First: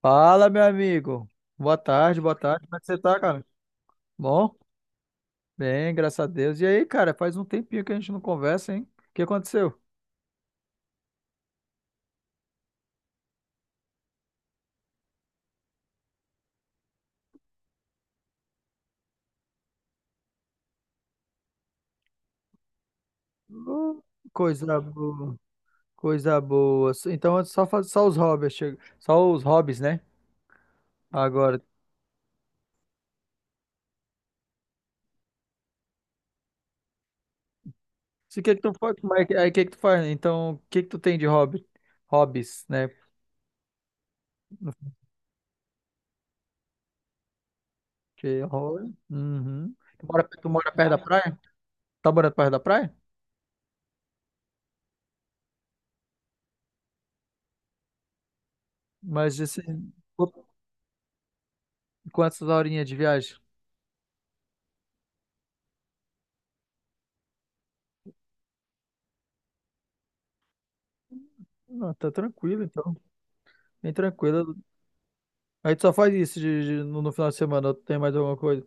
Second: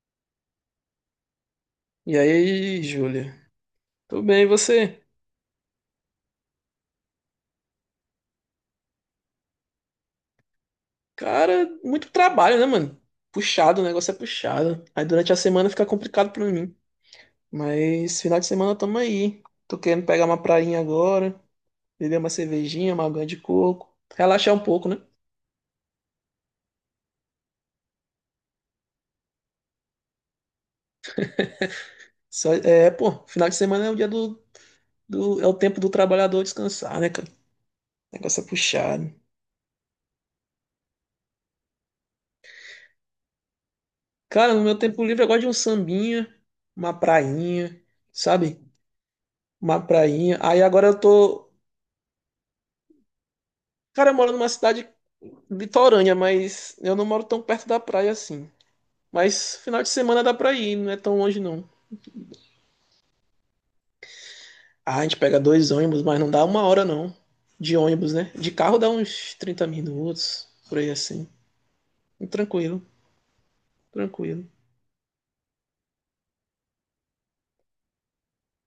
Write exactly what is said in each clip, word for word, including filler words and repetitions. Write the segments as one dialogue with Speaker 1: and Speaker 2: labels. Speaker 1: Fala, meu amigo. Boa
Speaker 2: E
Speaker 1: tarde, boa tarde. Como é
Speaker 2: aí,
Speaker 1: que você tá,
Speaker 2: Júlia?
Speaker 1: cara?
Speaker 2: Tudo bem, e
Speaker 1: Bom?
Speaker 2: você?
Speaker 1: Bem, graças a Deus. E aí, cara, faz um tempinho que a gente não conversa, hein? O que aconteceu?
Speaker 2: Cara, muito trabalho, né, mano? Puxado, o negócio é puxado. Aí durante a semana fica complicado pra mim. Mas final de semana tamo aí. Tô querendo pegar uma prainha agora, beber uma cervejinha, uma água de coco,
Speaker 1: Ô,
Speaker 2: relaxar um
Speaker 1: coisa
Speaker 2: pouco, né?
Speaker 1: boa, coisa boa. Então, só faz só os hobbies, chega- só os hobbies, né? Agora,
Speaker 2: Só- é, pô, final de semana é o dia do, do- é o tempo do trabalhador descansar, né, cara? O
Speaker 1: se
Speaker 2: negócio é
Speaker 1: que que tu faz,
Speaker 2: puxado.
Speaker 1: mas aí que que tu faz? Então, o que que tu tem de hobby? Hobbies, né?
Speaker 2: Cara, no meu tempo livre eu gosto de um sambinha, uma prainha,
Speaker 1: Porque
Speaker 2: sabe?
Speaker 1: hobby. Uhum.
Speaker 2: Uma
Speaker 1: Tu mora,
Speaker 2: prainha.
Speaker 1: tu
Speaker 2: Aí
Speaker 1: mora
Speaker 2: agora
Speaker 1: perto da
Speaker 2: eu
Speaker 1: praia?
Speaker 2: tô.
Speaker 1: Tá morando perto da praia?
Speaker 2: Cara, eu moro numa cidade litorânea, mas eu não moro tão perto da praia assim.
Speaker 1: Mas
Speaker 2: Mas final de
Speaker 1: assim,
Speaker 2: semana dá pra ir, não é tão longe não.
Speaker 1: quantas horinhas de viagem?
Speaker 2: Ah, a gente pega dois ônibus, mas não dá uma hora não. De ônibus, né? De carro dá uns trinta minutos, por aí assim.
Speaker 1: Não, tá tranquilo,
Speaker 2: Tranquilo,
Speaker 1: então. Bem
Speaker 2: tranquilo.
Speaker 1: tranquilo. Aí tu só faz isso de- de- no, no final de semana, ou tu tem mais alguma coisa?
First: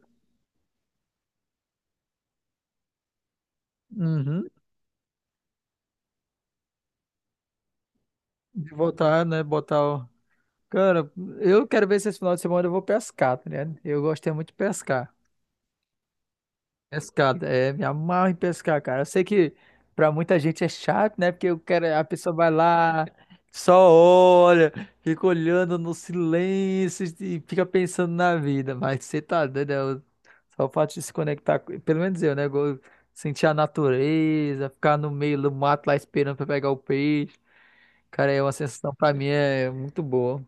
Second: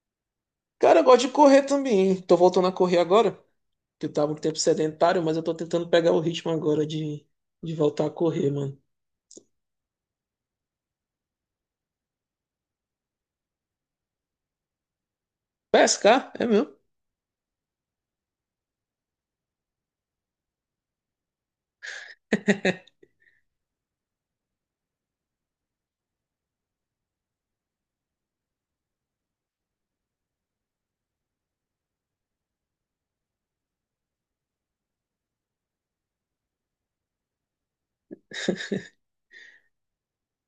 Speaker 2: Cara, eu gosto de correr também. Tô voltando a correr agora, que eu tava um
Speaker 1: Uhum.
Speaker 2: tempo sedentário, mas eu tô tentando pegar o ritmo agora de, de voltar a correr,
Speaker 1: De
Speaker 2: mano.
Speaker 1: voltar, né? Botar o. Cara, eu quero ver se esse final de semana eu vou pescar, tá ligado? Eu gosto é muito de pescar.
Speaker 2: Pescar? É mesmo.
Speaker 1: Pescado, é, me amarro em pescar, cara. Eu sei que pra muita gente é chato, né? Porque o cara, a pessoa vai lá, só olha, fica olhando no silêncio e fica pensando na vida. Mas você tá doido, é o- só o fato de se conectar, com- pelo menos eu, né? go- Sentir a natureza, ficar no meio do mato lá esperando pra pegar o peixe. Cara, é uma sensação pra mim é muito boa.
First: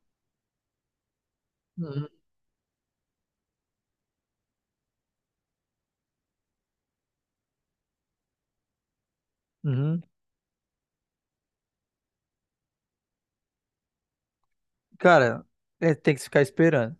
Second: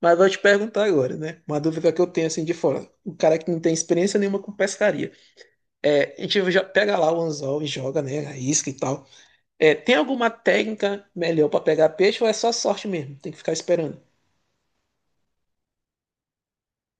Speaker 2: Mas vou te perguntar agora, né? Uma dúvida que eu
Speaker 1: Uhum.
Speaker 2: tenho assim de fora. O cara que não tem experiência nenhuma com pescaria. É, a gente já pega lá o anzol e joga, né? A isca e tal. É, tem
Speaker 1: Uhum.
Speaker 2: alguma técnica melhor para pegar peixe ou é só sorte mesmo? Tem que ficar esperando.
Speaker 1: Cara, é, tem que ficar esperando.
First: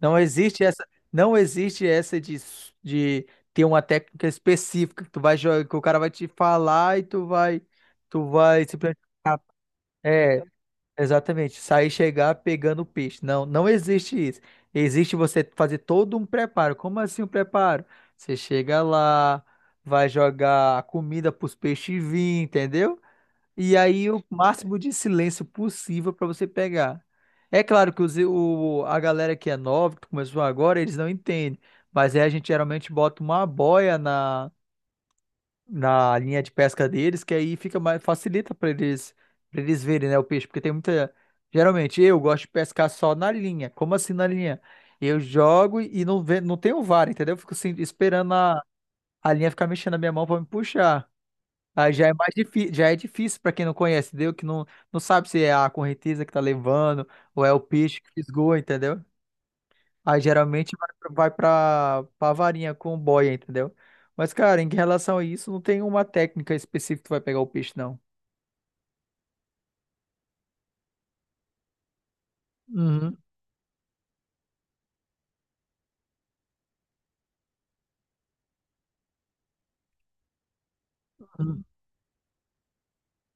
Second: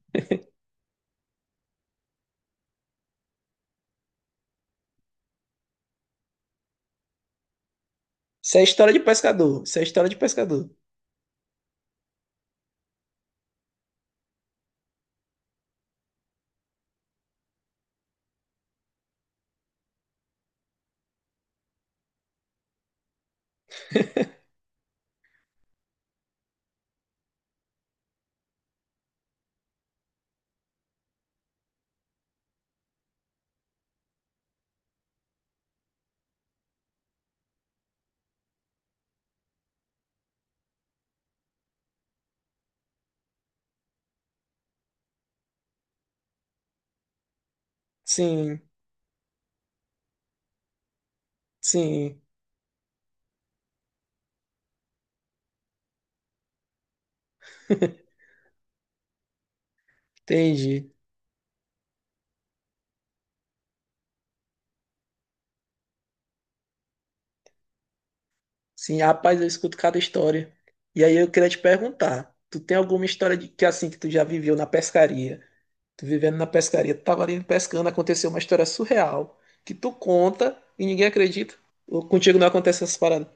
Speaker 1: Não existe essa, não existe essa de, s- de ter uma técnica específica que tu vai jogar, que o cara vai te falar e tu vai, tu
Speaker 2: Isso é
Speaker 1: vai
Speaker 2: história de
Speaker 1: simplesmente.
Speaker 2: pescador. Isso é história de
Speaker 1: É,
Speaker 2: pescador.
Speaker 1: exatamente. Sair e chegar pegando o peixe. Não, não existe isso. Existe você fazer todo um preparo. Como assim um preparo? Você chega lá, vai jogar a comida para os peixes vir, entendeu? E aí o máximo de silêncio possível para você pegar. É claro que os, o, a galera que é nova, que começou agora, eles não entendem. Mas aí a gente geralmente bota uma boia na, na linha de pesca deles, que aí fica mais, facilita para eles, para eles verem, né, o peixe, porque tem muita. Geralmente eu gosto de pescar só na linha. Como assim na linha? Eu jogo e não, ve, não tenho vara, entendeu? Eu fico assim, esperando a,
Speaker 2: Sim,
Speaker 1: a linha ficar mexendo na minha mão para me puxar. Aí já é
Speaker 2: sim,
Speaker 1: mais difícil, já é difícil para quem não conhece, entendeu? Que não, não sabe se é a correnteza que tá levando ou é o peixe que fisgou, entendeu? Aí geralmente vai
Speaker 2: entendi.
Speaker 1: pra, vai pra, pra varinha com boia, entendeu? Mas, cara, em relação a isso, não tem uma técnica específica que vai pegar o peixe, não.
Speaker 2: Sim, rapaz, eu escuto cada história. E aí eu queria te perguntar, tu tem alguma
Speaker 1: Uhum,
Speaker 2: história de que assim que tu já viveu na pescaria? Tu vivendo na pescaria, tu tava ali pescando, aconteceu uma história surreal que tu conta e ninguém acredita.
Speaker 1: uhum.
Speaker 2: Ou contigo não acontece essas paradas.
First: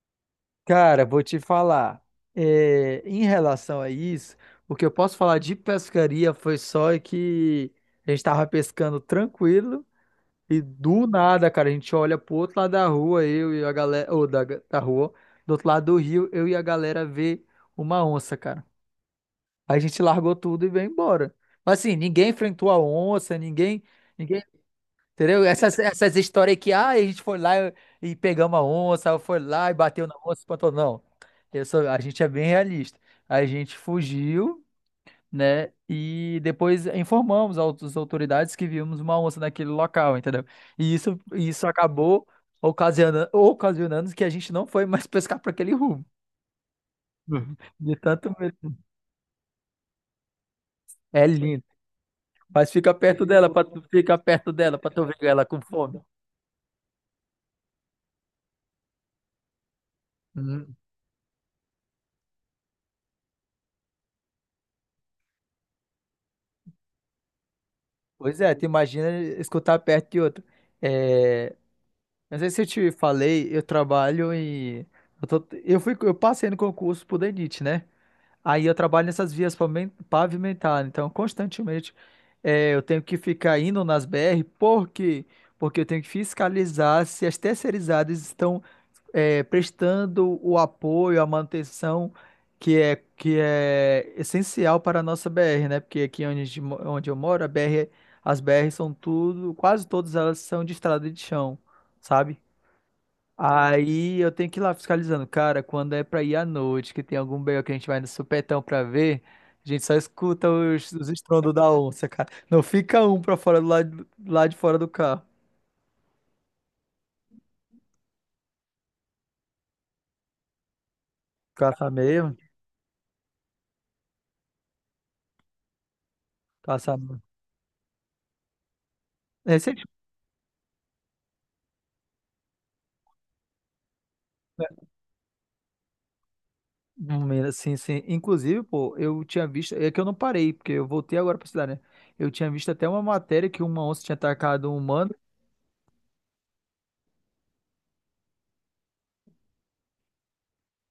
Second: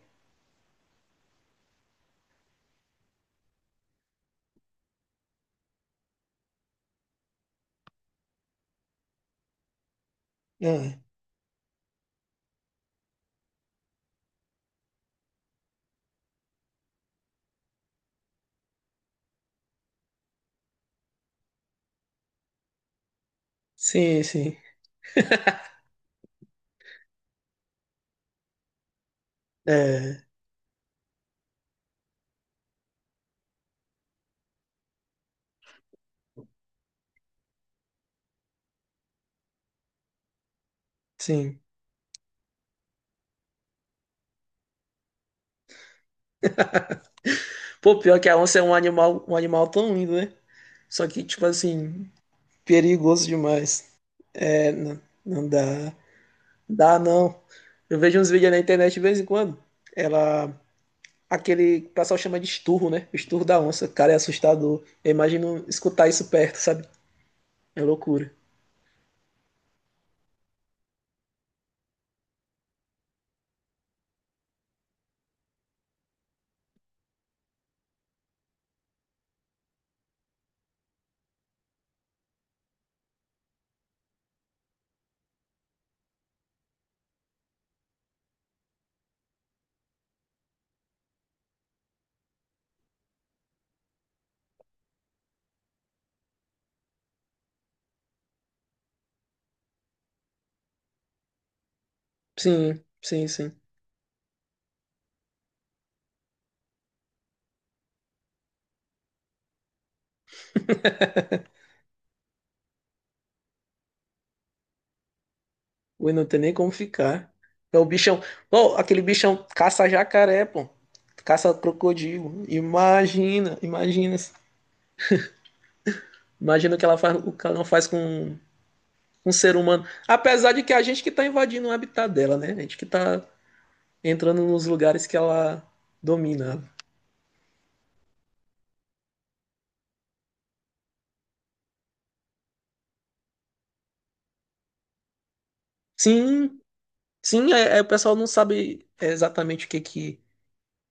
Speaker 1: Cara, vou te falar. É, em relação a isso, o que eu posso falar de pescaria foi só que a gente tava pescando tranquilo. E
Speaker 2: Ah,
Speaker 1: do nada, cara, a gente olha pro outro lado da rua, eu e a galera, ou da, da rua, do outro lado do rio, eu e a galera vê uma onça, cara. Aí a gente largou tudo e veio embora. Mas assim, ninguém enfrentou a onça, ninguém,
Speaker 2: sim,
Speaker 1: ninguém,
Speaker 2: sim.
Speaker 1: entendeu? Essas, essas histórias que, ah, a gente foi lá e, e pegamos a onça, ou foi lá e bateu na
Speaker 2: É,
Speaker 1: onça, espantou. Não, eu sou- a gente é bem realista. A gente fugiu, né? E depois informamos ao- as autoridades que vimos uma onça naquele local, entendeu? E isso,
Speaker 2: sim.
Speaker 1: isso acabou ocasionando, ocasionando que a gente não foi mais pescar para aquele rumo. De
Speaker 2: Pô, pior que
Speaker 1: tanto
Speaker 2: a onça é um
Speaker 1: medo.
Speaker 2: animal, um animal tão lindo, né? Só que,
Speaker 1: É
Speaker 2: tipo
Speaker 1: lindo.
Speaker 2: assim,
Speaker 1: Mas fica perto
Speaker 2: perigoso
Speaker 1: dela para tu
Speaker 2: demais.
Speaker 1: fica perto
Speaker 2: É,
Speaker 1: dela para
Speaker 2: não,
Speaker 1: tu ver ela
Speaker 2: não
Speaker 1: com
Speaker 2: dá.
Speaker 1: fome.
Speaker 2: Dá não. Eu vejo uns vídeos na internet de vez em quando. Ela.
Speaker 1: Hum.
Speaker 2: Aquele que o pessoal chama de esturro, né? O esturro da onça. Cara, é assustador. Eu imagino escutar isso perto, sabe? É loucura.
Speaker 1: Pois é, tu imagina escutar perto de outro. É, não sei se eu te falei, eu trabalho e eu, tô- eu fui, eu passei no concurso pro DENIT, né? Aí eu trabalho nessas vias pavimen- pavimentadas, então constantemente eh, eu tenho que ficar indo nas B R, por quê? Porque eu tenho que fiscalizar se as terceirizadas estão eh, prestando o apoio, a manutenção que é, que é essencial para a nossa B R, né? Porque aqui onde, a gente mo- onde eu moro, a B R, as B R são tudo, quase todas elas são de estrada de chão, sabe?
Speaker 2: Sim, sim, sim.
Speaker 1: Aí eu tenho que ir lá fiscalizando. Cara, quando é pra ir à noite, que tem algum B O que a gente vai no supetão pra ver, a gente só escuta os, os estrondos da onça, cara. Não fica um pra fora do lado, lá de fora do carro.
Speaker 2: Ui, não tem nem como ficar. É o bichão. Pô, aquele bichão caça jacaré, pô. Caça
Speaker 1: Caça mesmo,
Speaker 2: crocodilo. Imagina, imagina. Imagina o que
Speaker 1: caça
Speaker 2: ela faz,
Speaker 1: mesmo.
Speaker 2: o que ela não faz com um ser
Speaker 1: É, você-
Speaker 2: humano. Apesar de que a gente que tá invadindo o habitat dela, né? A gente que tá entrando nos lugares que ela domina.
Speaker 1: Menina, sim, sim. Inclusive, pô, eu tinha visto. É que eu não parei, porque eu voltei agora pra cidade, né? Eu tinha visto até uma matéria que uma onça tinha atacado um humano.
Speaker 2: Sim, sim, é, é, o pessoal não sabe exatamente o que que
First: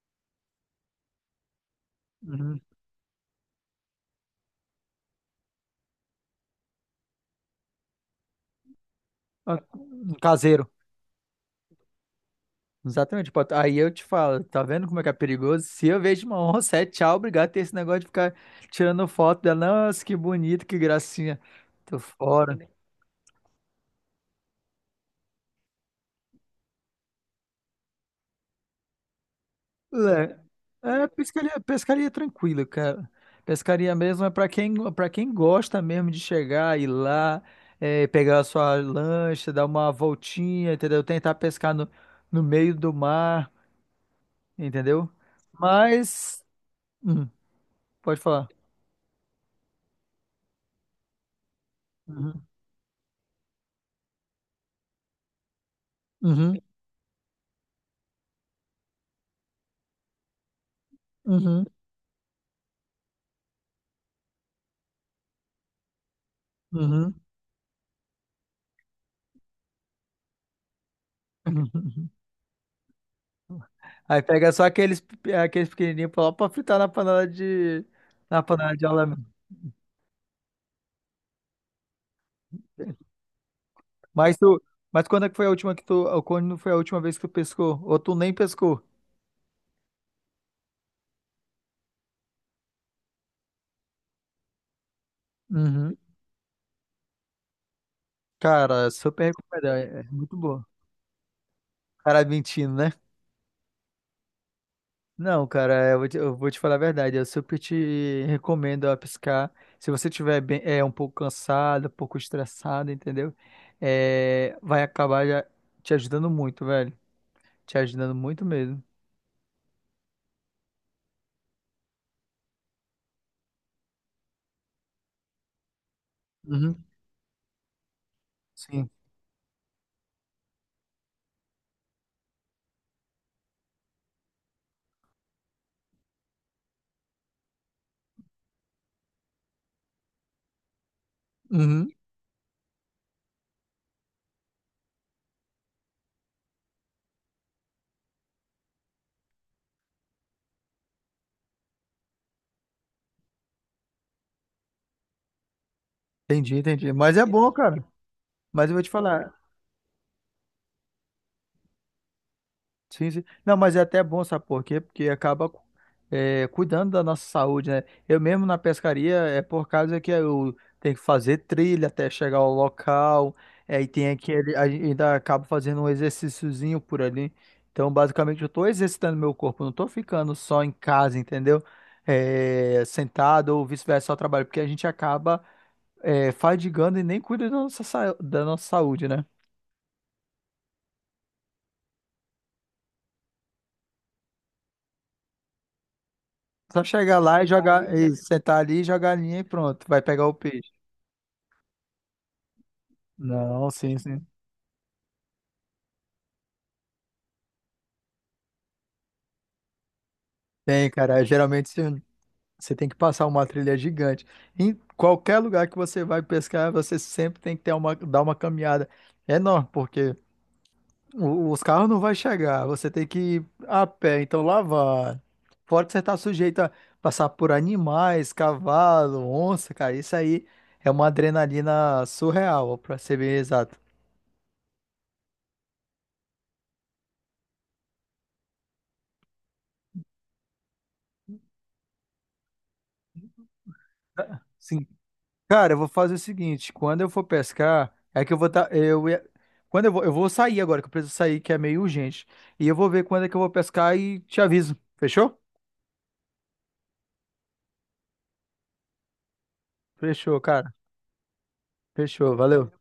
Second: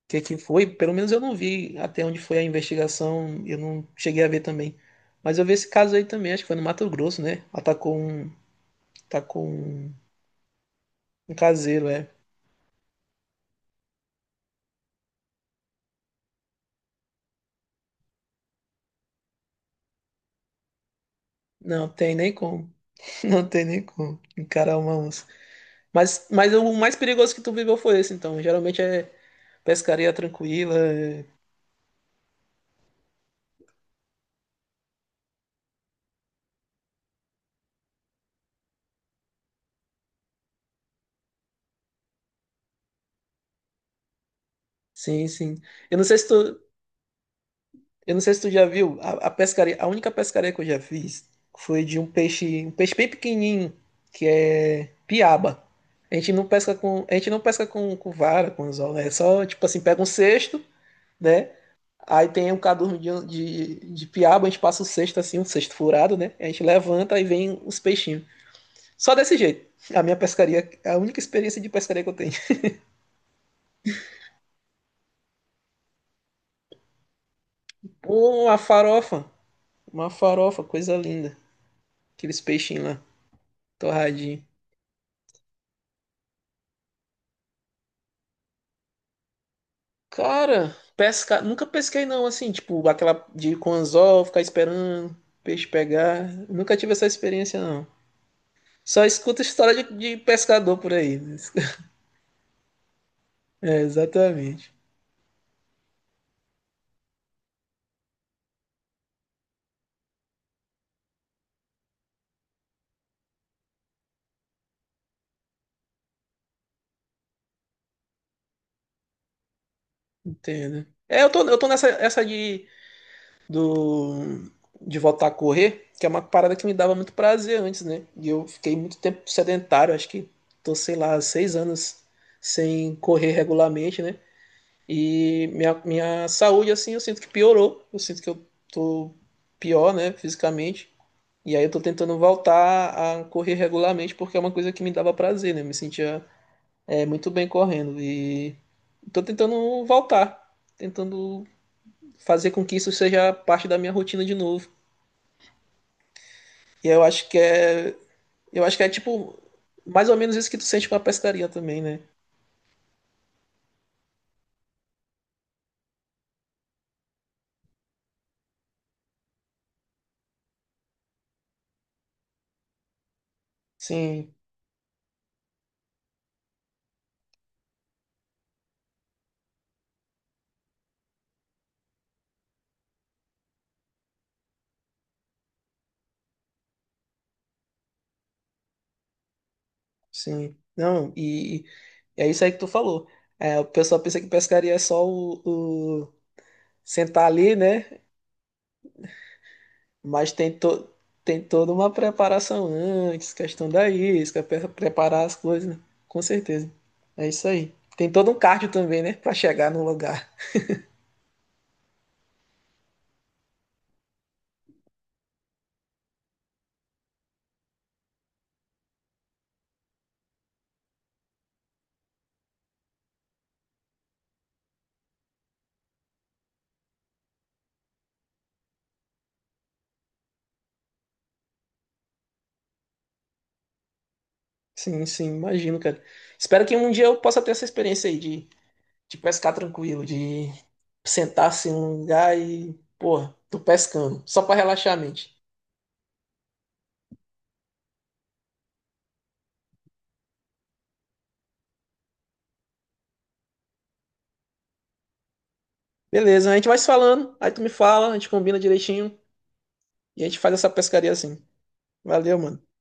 Speaker 2: que que foi, pelo menos eu não vi até onde foi a
Speaker 1: Uhum.
Speaker 2: investigação, eu não cheguei a ver também. Mas eu vi esse caso aí também, acho que foi no Mato Grosso, né? Atacou um, atacou
Speaker 1: Ah,
Speaker 2: um,
Speaker 1: um caseiro.
Speaker 2: um caseiro, é.
Speaker 1: Exatamente. Pô, aí eu te falo, tá vendo como é que é perigoso? Se eu vejo uma onça, é tchau, obrigado. Ter esse negócio de ficar tirando foto dela. Nossa, que bonito, que gracinha.
Speaker 2: Não
Speaker 1: Tô
Speaker 2: tem nem
Speaker 1: fora.
Speaker 2: como, não tem nem como encarar uma onça. Mas, mas o mais perigoso que tu viveu foi esse, então. Geralmente é pescaria tranquila,
Speaker 1: É, é
Speaker 2: é-
Speaker 1: pescaria, pescaria tranquila, cara. Pescaria mesmo é pra quem, para quem gosta mesmo de chegar, ir lá, é, pegar a sua lancha, dar uma voltinha, entendeu? Tentar pescar no, no meio do mar, entendeu?
Speaker 2: sim, sim. Eu não sei se
Speaker 1: Mas,
Speaker 2: tu,
Speaker 1: hum,
Speaker 2: Eu
Speaker 1: pode
Speaker 2: não sei se
Speaker 1: falar.
Speaker 2: tu já viu, a, a pescaria, a única pescaria que eu já fiz foi de um
Speaker 1: Uhum,
Speaker 2: peixe, um peixe bem pequenininho, que é piaba. A gente não
Speaker 1: uhum,
Speaker 2: pesca com, a gente não pesca com, com vara, com anzol, né? É só, tipo assim, pega um cesto, né?
Speaker 1: uhum,
Speaker 2: Aí tem um cadurno de, de, de piaba, a gente passa o cesto assim, um cesto furado, né? A gente
Speaker 1: uhum.
Speaker 2: levanta e vem os peixinhos. Só desse jeito. A minha pescaria, a única experiência de pescaria que eu tenho.
Speaker 1: Aí pega só aqueles, aqueles pequenininhos pra pra fritar na panela de, na
Speaker 2: Pô, uma
Speaker 1: panela de alamento.
Speaker 2: farofa, uma farofa, coisa linda. Aqueles peixinhos lá,
Speaker 1: Mas
Speaker 2: torradinho.
Speaker 1: tu, mas quando é que foi a última que tu, quando foi a última vez que tu pescou? Ou tu nem pescou?
Speaker 2: Cara, pesca... nunca pesquei não, assim, tipo, aquela de ir com anzol, ficar esperando peixe
Speaker 1: Uhum.
Speaker 2: pegar. Nunca tive essa experiência não.
Speaker 1: Cara,
Speaker 2: Só
Speaker 1: super
Speaker 2: escuto
Speaker 1: recomendado,
Speaker 2: história de,
Speaker 1: é é
Speaker 2: de
Speaker 1: muito bom.
Speaker 2: pescador por aí.
Speaker 1: Cara mentindo, né?
Speaker 2: É, exatamente.
Speaker 1: Não, cara, eu vou te, eu vou te falar a verdade, eu super te recomendo a pescar. Se você estiver bem, é, um pouco cansado, um pouco estressado, entendeu? É, vai acabar já te ajudando muito, velho. Te ajudando muito mesmo.
Speaker 2: Entendo. É, eu tô, eu tô nessa essa de, do, de voltar a correr, que é uma parada que me
Speaker 1: Uhum.
Speaker 2: dava muito prazer antes, né? E eu fiquei
Speaker 1: Sim.
Speaker 2: muito tempo sedentário, acho que tô, sei lá, seis anos sem correr regularmente, né? E minha, minha saúde, assim, eu sinto que piorou. Eu sinto que eu tô pior, né, fisicamente. E aí eu tô
Speaker 1: Uhum,
Speaker 2: tentando voltar a correr regularmente porque é uma coisa que me dava prazer, né? Eu me sentia é, muito bem correndo. E tô tentando voltar, tentando fazer com que isso seja parte da minha rotina de novo.
Speaker 1: entendi,
Speaker 2: E
Speaker 1: entendi.
Speaker 2: eu
Speaker 1: Mas é
Speaker 2: acho que
Speaker 1: bom, cara.
Speaker 2: é. Eu
Speaker 1: Mas eu
Speaker 2: acho
Speaker 1: vou
Speaker 2: que é
Speaker 1: te falar.
Speaker 2: tipo mais ou menos isso que tu sente com a pescaria também, né?
Speaker 1: Sim, sim. Não, mas é até bom, sabe por quê? Porque acaba é, cuidando da nossa saúde, né? Eu mesmo na pescaria é por causa que eu tenho que fazer trilha até chegar ao local. É, e tem
Speaker 2: Sim,
Speaker 1: aquele. Aí ainda acabo fazendo um exercíciozinho por ali. Então, basicamente, eu tô exercitando meu corpo, não tô ficando só em casa, entendeu? É, sentado ou vice-versa, só trabalho, porque a gente acaba é, fadigando e nem cuida da nossa, sa- da nossa saúde, né?
Speaker 2: sim. Não, e E é isso aí que tu falou. É, o pessoal pensa que pescaria é só o, o
Speaker 1: Só chegar
Speaker 2: sentar
Speaker 1: lá e
Speaker 2: ali,
Speaker 1: jogar,
Speaker 2: né?
Speaker 1: e sentar ali, jogar a linha e pronto, vai pegar
Speaker 2: Mas
Speaker 1: o
Speaker 2: tem,
Speaker 1: peixe.
Speaker 2: to, tem toda uma preparação antes,
Speaker 1: Não,
Speaker 2: questão da
Speaker 1: sim, sim.
Speaker 2: isca, pre- preparar as coisas, né? Com certeza. É isso aí. Tem todo um cardio também, né? Pra chegar no lugar.
Speaker 1: Tem, cara. É, geralmente você você tem que passar uma trilha gigante. Em qualquer lugar que você vai pescar, você sempre tem que ter uma, dar uma caminhada enorme, porque o- os carros não vão chegar. Você tem que ir a pé, então lá vai. Fora que você está sujeito a passar por animais, cavalo, onça, cara. Isso aí é uma adrenalina surreal, para ser bem exato.
Speaker 2: Sim, sim, imagino, cara. Espero que um dia eu possa ter essa experiência aí de, de pescar tranquilo, de sentar assim num lugar e, porra, tô pescando, só pra relaxar a mente.
Speaker 1: Cara, eu vou fazer o seguinte, quando eu for pescar, é que eu vou tá, eu ia- quando eu vou, eu vou sair agora, que eu preciso sair, que é meio urgente. E eu vou ver quando é que eu vou pescar e te aviso. Fechou?
Speaker 2: Beleza, a gente vai se falando, aí tu me fala, a gente combina direitinho. E a
Speaker 1: Fechou,
Speaker 2: gente faz essa
Speaker 1: cara.
Speaker 2: pescaria assim.
Speaker 1: Fechou.
Speaker 2: Valeu, mano.
Speaker 1: Valeu.